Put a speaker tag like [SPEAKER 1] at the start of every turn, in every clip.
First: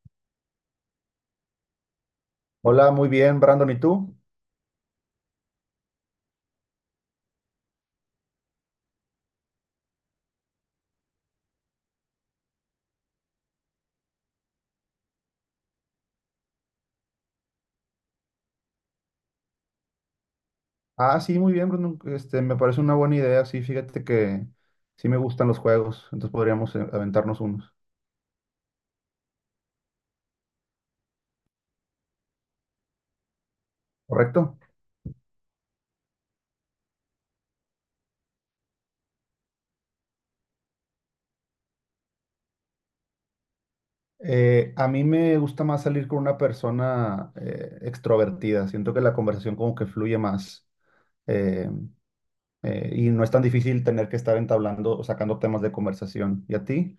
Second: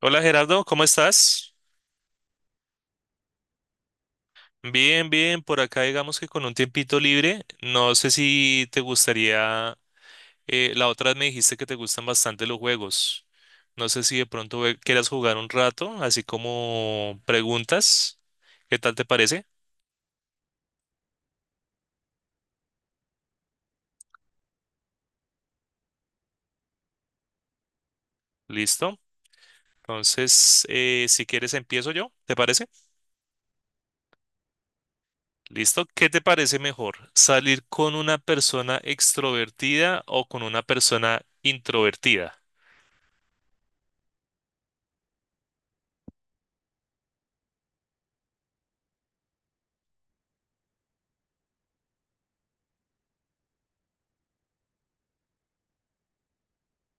[SPEAKER 1] Hola Gerardo, ¿cómo estás?
[SPEAKER 2] Hola, muy bien, Brandon, ¿y tú?
[SPEAKER 1] Bien, bien, por acá digamos que con un tiempito libre. No sé si te gustaría, la otra vez me dijiste que te gustan bastante los juegos. No sé si de pronto quieras jugar un rato, así como preguntas. ¿Qué tal te parece?
[SPEAKER 2] Ah, sí, muy bien, Brandon. Este, me parece una buena idea. Sí, fíjate que sí me gustan los juegos, entonces podríamos aventarnos unos.
[SPEAKER 1] Listo. Entonces, si quieres empiezo yo, ¿te parece?
[SPEAKER 2] ¿Correcto?
[SPEAKER 1] Listo. ¿Qué te parece mejor? ¿Salir con una persona extrovertida o con una persona introvertida?
[SPEAKER 2] A mí me gusta más salir con una persona extrovertida. Siento que la conversación como que fluye más eh, y no es tan difícil tener que estar entablando o sacando temas de conversación. ¿Y a ti?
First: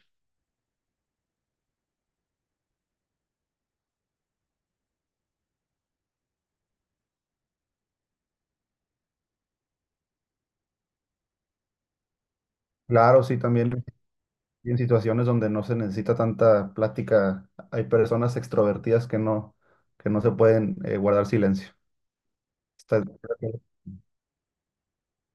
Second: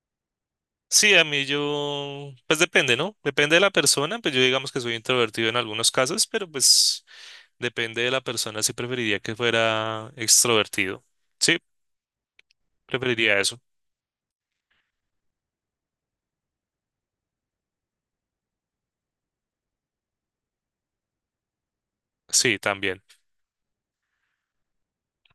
[SPEAKER 1] Sí, a mí yo, pues depende, ¿no? Depende de la persona, pues yo digamos que soy introvertido en algunos casos, pero pues depende de la persona si preferiría que fuera extrovertido. Sí,
[SPEAKER 2] Claro, sí,
[SPEAKER 1] preferiría eso.
[SPEAKER 2] también. Y en situaciones donde no se necesita tanta plática, hay personas extrovertidas que no se pueden guardar silencio.
[SPEAKER 1] Sí, también.
[SPEAKER 2] Está-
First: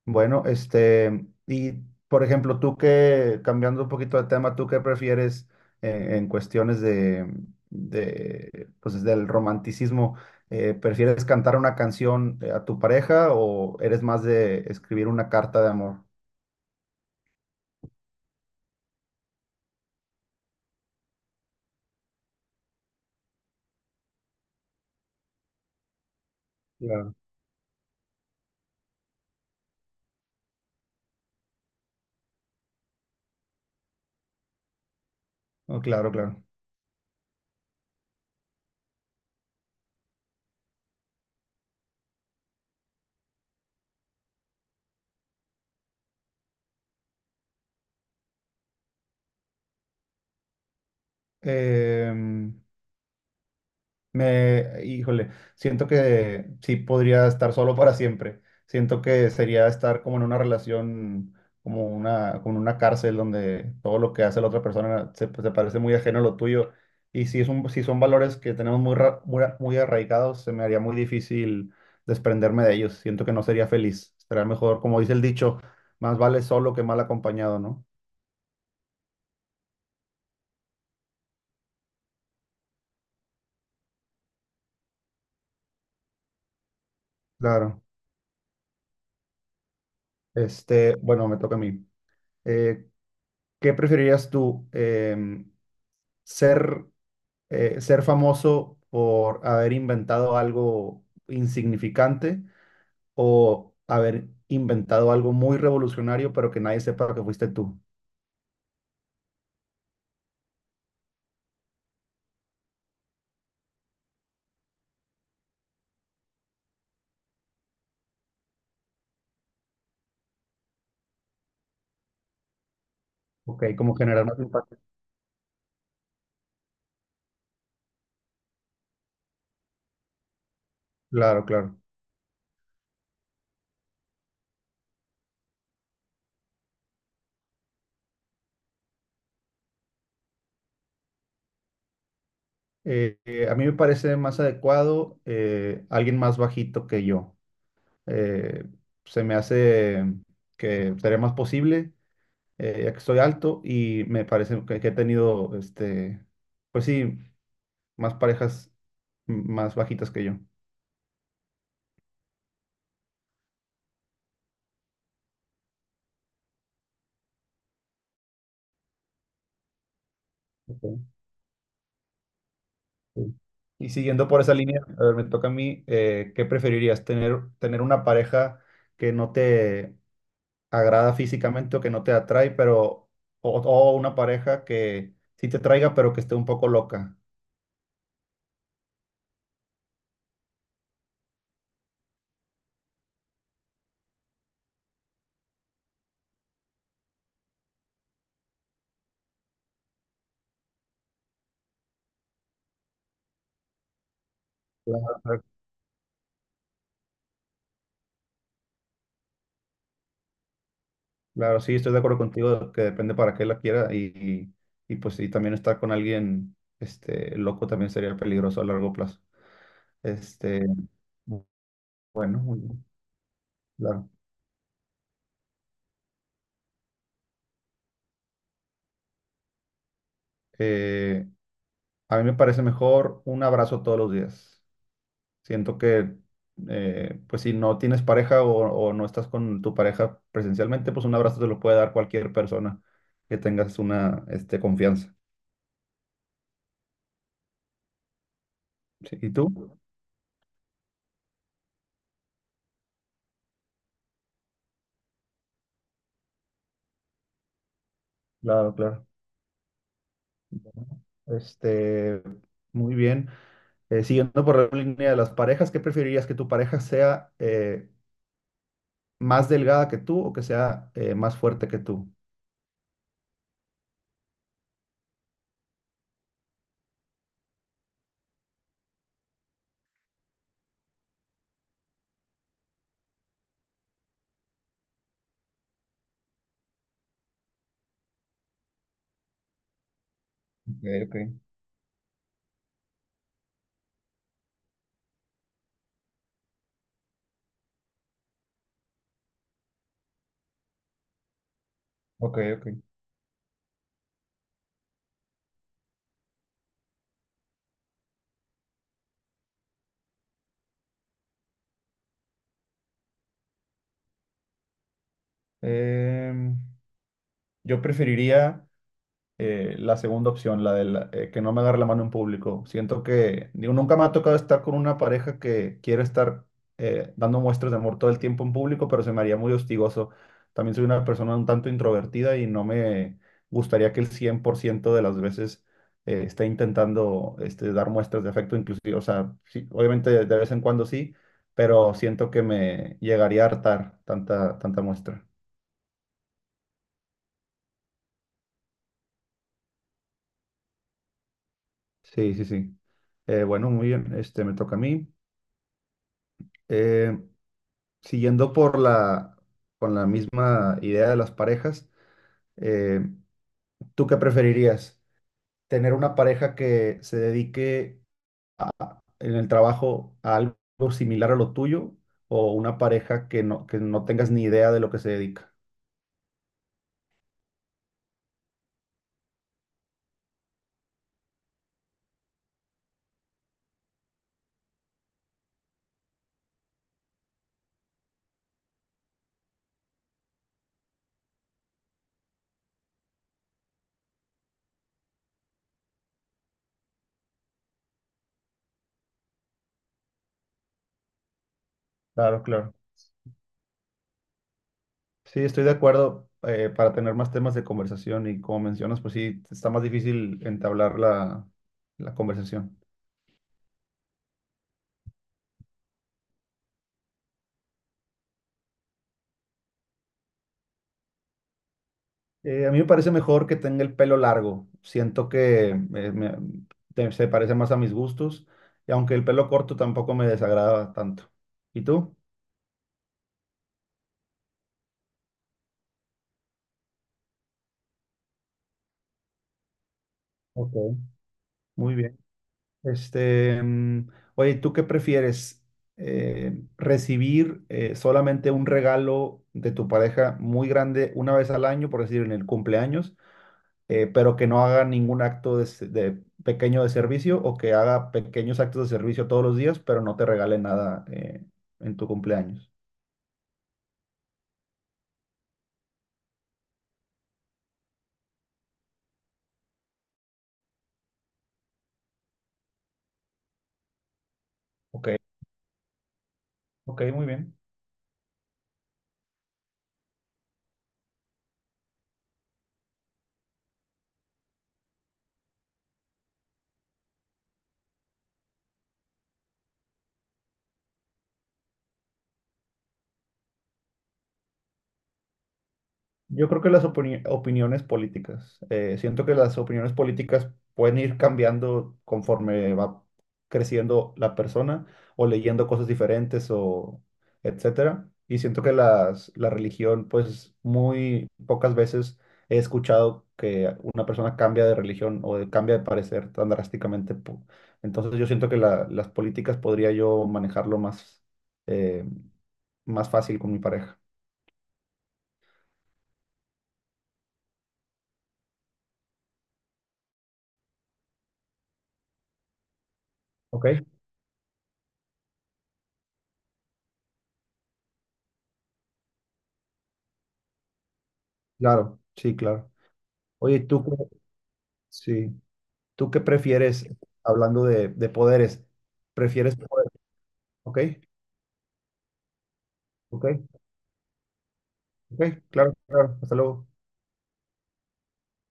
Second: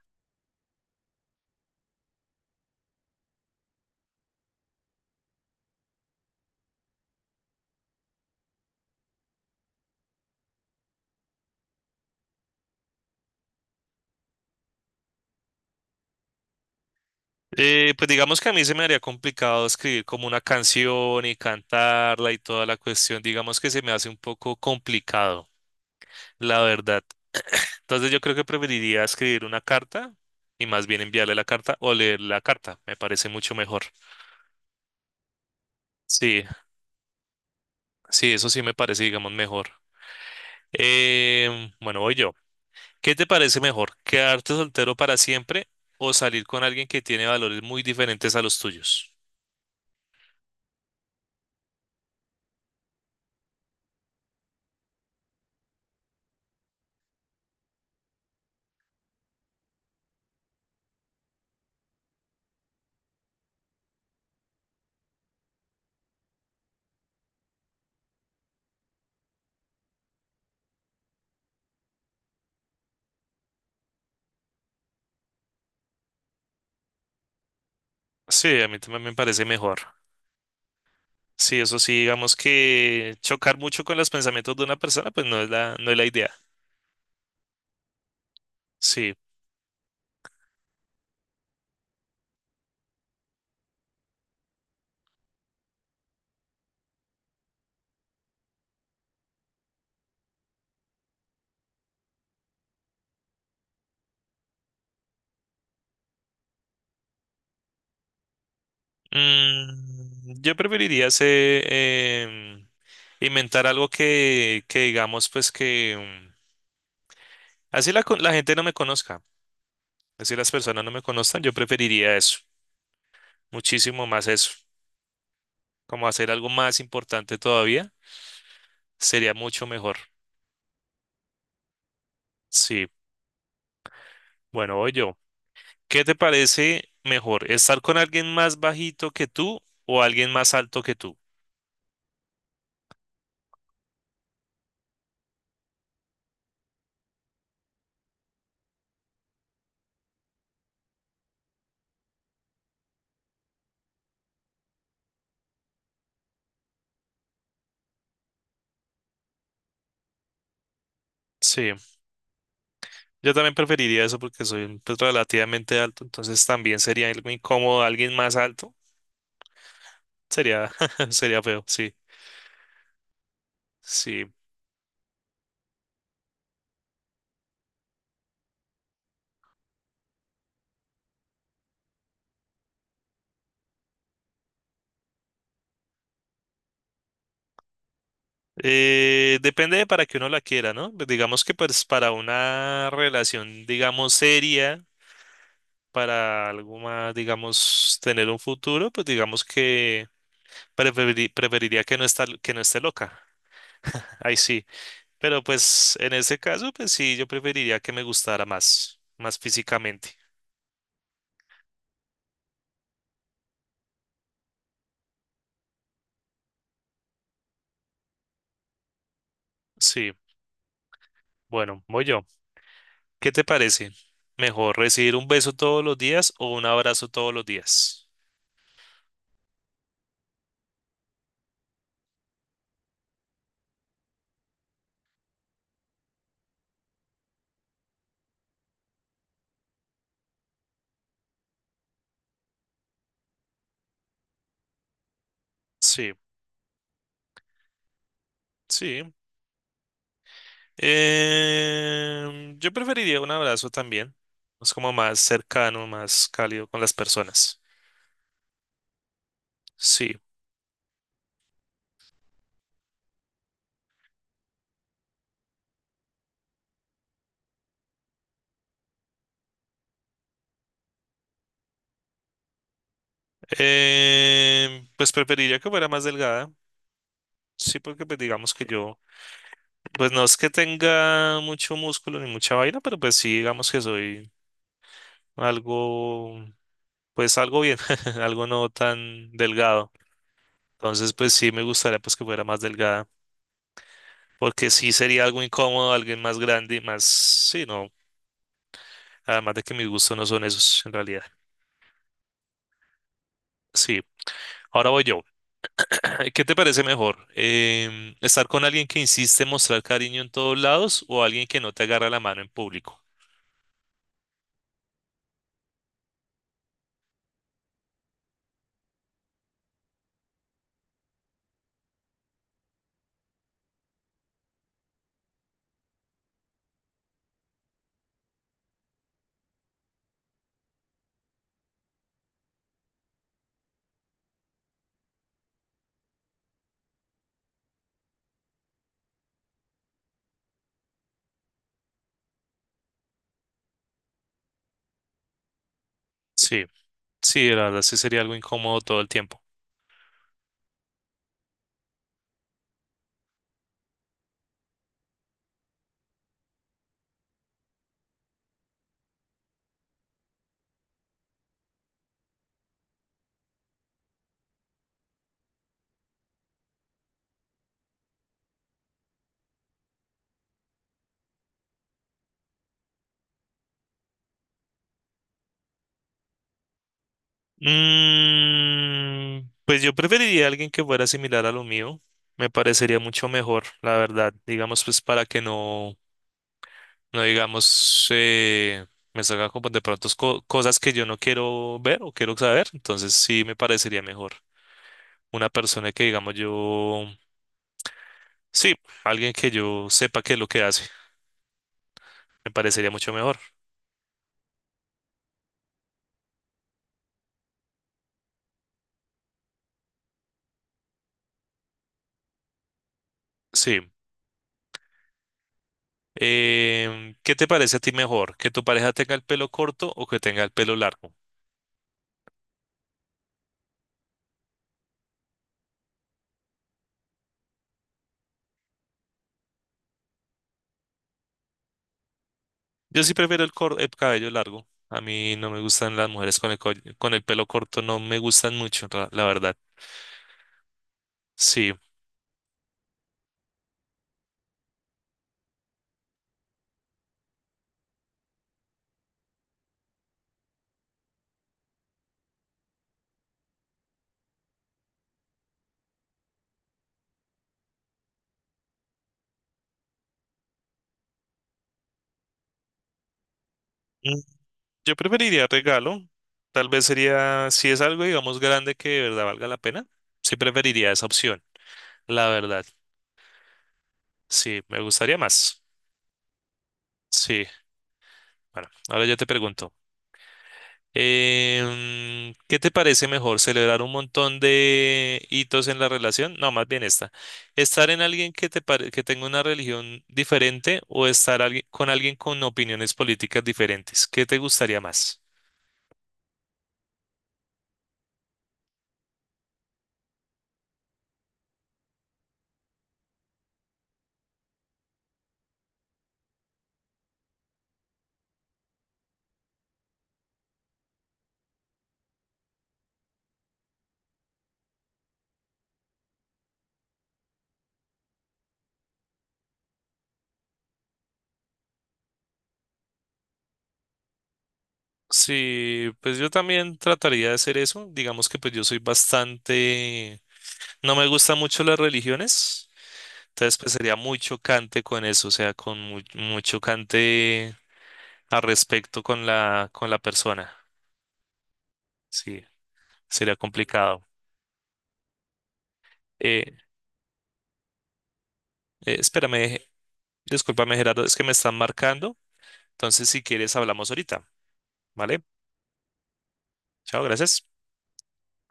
[SPEAKER 2] Bueno, este, y por ejemplo, cambiando un poquito de tema, ¿tú qué prefieres en cuestiones de pues, del romanticismo? ¿Prefieres cantar una canción a tu pareja o eres más de escribir una carta de amor?
[SPEAKER 1] Pues digamos que a mí se me haría complicado escribir como una canción y cantarla y toda la cuestión, digamos que se me hace un poco complicado, la verdad.
[SPEAKER 2] Claro.
[SPEAKER 1] Entonces yo creo que preferiría escribir una carta y más bien enviarle la carta o leer la carta. Me parece mucho mejor.
[SPEAKER 2] Oh, claro, claro.
[SPEAKER 1] Sí, sí, eso sí me parece, digamos, mejor. Bueno, voy yo. ¿Qué te parece mejor? ¿Quedarte soltero para siempre o salir con alguien que tiene valores muy diferentes a los tuyos?
[SPEAKER 2] Em, híjole, siento que sí podría estar solo para siempre. Siento que sería estar como en una relación, como en una cárcel donde todo lo que hace la otra persona se parece muy ajeno a lo tuyo. Y si si son valores que tenemos muy arraigados, se me haría muy difícil desprenderme de ellos. Siento que no sería feliz. Será mejor, como dice el dicho, más vale solo que mal acompañado, ¿no?
[SPEAKER 1] Sí, a mí también me parece mejor. Sí, eso sí, digamos que chocar mucho con los pensamientos de una persona, no es la idea.
[SPEAKER 2] Claro.
[SPEAKER 1] Sí.
[SPEAKER 2] Este, bueno, me toca a mí. Eh, ¿Qué preferirías tú? Ser, ser famoso por haber inventado algo insignificante o haber inventado algo muy revolucionario, pero que nadie sepa que fuiste tú.
[SPEAKER 1] Mm, yo preferiría hacer, inventar algo que digamos, pues que mm, la gente no me conozca, así las personas no me conozcan, yo preferiría eso,
[SPEAKER 2] Ok, como
[SPEAKER 1] muchísimo
[SPEAKER 2] generar
[SPEAKER 1] más
[SPEAKER 2] más
[SPEAKER 1] eso,
[SPEAKER 2] impacto.
[SPEAKER 1] como hacer algo más importante todavía, sería mucho mejor.
[SPEAKER 2] Claro, claro.
[SPEAKER 1] Sí, bueno, voy yo. ¿Qué te parece mejor, estar con alguien más bajito que tú o alguien más alto que tú?
[SPEAKER 2] A mí me parece más adecuado alguien más bajito que yo. Eh, Se me hace que sería más posible, ya que soy alto y me parece que he tenido, este, pues sí, más parejas más bajitas que yo.
[SPEAKER 1] Sí, yo también preferiría eso porque soy pues, relativamente alto, entonces también sería algo incómodo alguien más alto. Sería,
[SPEAKER 2] Ok,
[SPEAKER 1] sería feo, sí,
[SPEAKER 2] sí. Y siguiendo
[SPEAKER 1] sí.
[SPEAKER 2] por esa línea, a ver, me toca a mí, ¿qué preferirías? ¿¿Tener una pareja que no te agrada físicamente o que no te atrae, o una pareja que sí te traiga, pero que esté un poco loca?
[SPEAKER 1] Depende de para que uno la quiera, ¿no? Pues digamos que pues para una relación, digamos, seria, para algo más, digamos, tener un futuro, pues digamos que preferiría que no esté loca. Ahí sí.
[SPEAKER 2] Claro,
[SPEAKER 1] Pero
[SPEAKER 2] claro,
[SPEAKER 1] pues en ese caso, pues sí, yo preferiría que me gustara más, más físicamente.
[SPEAKER 2] claro, sí, estoy de acuerdo contigo, que depende para qué la quiera y pues sí, también estar con alguien este, loco también sería peligroso a largo plazo.
[SPEAKER 1] Sí,
[SPEAKER 2] Este, bu-
[SPEAKER 1] bueno, voy yo.
[SPEAKER 2] bueno, muy bien,
[SPEAKER 1] ¿Qué te parece?
[SPEAKER 2] claro.
[SPEAKER 1] ¿Mejor recibir un beso todos los días o un abrazo todos los días?
[SPEAKER 2] Eh, a mí me parece mejor un abrazo todos los días. Siento que, pues si no tienes pareja o no estás con tu pareja presencialmente, pues un abrazo te lo puede dar cualquier persona que tengas este, confianza.
[SPEAKER 1] Sí. Sí.
[SPEAKER 2] Sí, ¿y tú?
[SPEAKER 1] Em, yo preferiría un abrazo también. Es como más cercano, más cálido con las personas.
[SPEAKER 2] Claro, claro.
[SPEAKER 1] Sí.
[SPEAKER 2] Bueno, este, muy bien. Siguiendo por la línea de las parejas, ¿qué preferirías que tu pareja sea más delgada que tú o que sea más fuerte que tú?
[SPEAKER 1] Em, pues preferiría que fuera más delgada. Sí, porque pues digamos que yo, pues no es que tenga mucho músculo ni mucha vaina, pero pues sí, digamos que soy algo, pues algo bien, algo no tan delgado.
[SPEAKER 2] Ok,
[SPEAKER 1] Entonces,
[SPEAKER 2] ok,
[SPEAKER 1] pues sí me gustaría pues que fuera más delgada, porque sí sería algo incómodo, alguien más grande y más, sí, no, además de que mis gustos no son esos en realidad.
[SPEAKER 2] ok, ok.
[SPEAKER 1] Sí, ahora voy yo. ¿Qué te parece mejor? ¿Estar con alguien que insiste en mostrar cariño en todos lados o alguien que no te agarra la mano en público?
[SPEAKER 2] Em, yo preferiría la segunda opción, la de que no me agarre la mano en público. Siento que, digo, nunca me ha tocado estar con una pareja que quiere estar dando muestras de amor todo el tiempo en público, pero se me haría muy hostigoso. También soy una persona un tanto introvertida y no me gustaría que el 100% de las veces esté intentando este, dar muestras de afecto, inclusive, o sea, sí, obviamente de vez en cuando sí, pero siento que me llegaría a hartar tanta, tanta muestra.
[SPEAKER 1] Sí, sí, la verdad sí sería algo incómodo todo el tiempo.
[SPEAKER 2] Sí, sí, sí. Bueno, muy bien, este, me toca a mí. Eh, Siguiendo con la misma idea de las parejas, eh, ¿tú qué preferirías? ¿Tener una pareja que se dedique en el trabajo a algo similar a lo tuyo o una pareja que no tengas ni idea de lo que se dedica?
[SPEAKER 1] Mm, pues yo preferiría a alguien que fuera similar a lo mío. Me parecería mucho mejor, la verdad. Digamos, pues para que no, no digamos, me salga como de pronto cosas que yo no quiero ver o quiero saber. Entonces sí me parecería mejor. Una persona que digamos yo, sí, alguien que yo sepa qué es lo que hace,
[SPEAKER 2] Claro,
[SPEAKER 1] me
[SPEAKER 2] claro.
[SPEAKER 1] parecería mucho mejor.
[SPEAKER 2] Sí, estoy de acuerdo. Para tener más temas de conversación y como mencionas, pues sí, está más difícil entablar la conversación.
[SPEAKER 1] Sí. Em, ¿qué te parece a ti mejor? ¿Que tu pareja tenga el pelo corto o que tenga el pelo largo?
[SPEAKER 2] A mí me parece mejor que tenga el pelo largo. Siento que se parece más a mis gustos. Y aunque el pelo corto tampoco me desagrada tanto. ¿Y tú?
[SPEAKER 1] Yo sí prefiero el cabello largo. A mí no me gustan las mujeres con con el pelo corto, no me gustan mucho, la verdad.
[SPEAKER 2] Ok.
[SPEAKER 1] Sí.
[SPEAKER 2] Muy bien. Este, oye, ¿tú qué prefieres? ¿Recibir solamente un regalo de tu pareja muy grande una vez al año, por decir en el cumpleaños? Pero que no haga ningún acto de, de pequeño de servicio, o que haga pequeños actos de servicio todos los días, pero no te regale nada en tu cumpleaños.
[SPEAKER 1] Mm, yo preferiría regalo. Tal vez sería, si es algo, digamos, grande que de verdad valga la pena, sí preferiría esa opción, la verdad. Sí, me
[SPEAKER 2] Ok,
[SPEAKER 1] gustaría más.
[SPEAKER 2] ok, muy
[SPEAKER 1] Sí.
[SPEAKER 2] bien.
[SPEAKER 1] Bueno, ahora yo te pregunto, em, ¿qué te parece mejor? ¿Celebrar un montón de hitos en la relación? No, más bien esta. ¿Estar en alguien que tenga una religión diferente o estar con alguien con opiniones políticas diferentes? ¿Qué te gustaría más?
[SPEAKER 2] Yo creo que las opiniones políticas. Siento que las opiniones políticas pueden ir cambiando conforme va creciendo la persona o leyendo cosas diferentes o etcétera. Y siento que la religión, pues muy pocas veces he escuchado que una persona cambia de religión o cambia de parecer tan drásticamente. Entonces yo siento que las políticas podría yo manejarlo eh, más fácil con mi pareja.
[SPEAKER 1] Sí, pues yo también trataría de hacer eso. Digamos que pues yo soy bastante, no me gustan mucho las religiones, entonces
[SPEAKER 2] ¿Ok?
[SPEAKER 1] pues sería muy chocante con eso, o sea, con muy, muy chocante. Al respecto con con la persona.
[SPEAKER 2] Claro, sí,
[SPEAKER 1] Sí,
[SPEAKER 2] claro.
[SPEAKER 1] sería
[SPEAKER 2] Oye, ¿tú qué,
[SPEAKER 1] complicado.
[SPEAKER 2] sí, tú qué
[SPEAKER 1] Eh,
[SPEAKER 2] prefieres, hablando de poderes? ¿Prefieres
[SPEAKER 1] espérame,
[SPEAKER 2] poder?
[SPEAKER 1] discúlpame,
[SPEAKER 2] Ok,
[SPEAKER 1] Gerardo, es que me están marcando. Entonces, si
[SPEAKER 2] ok,
[SPEAKER 1] quieres, hablamos ahorita, ¿vale?
[SPEAKER 2] ok, claro, claro, hasta luego.
[SPEAKER 1] Chao, gracias.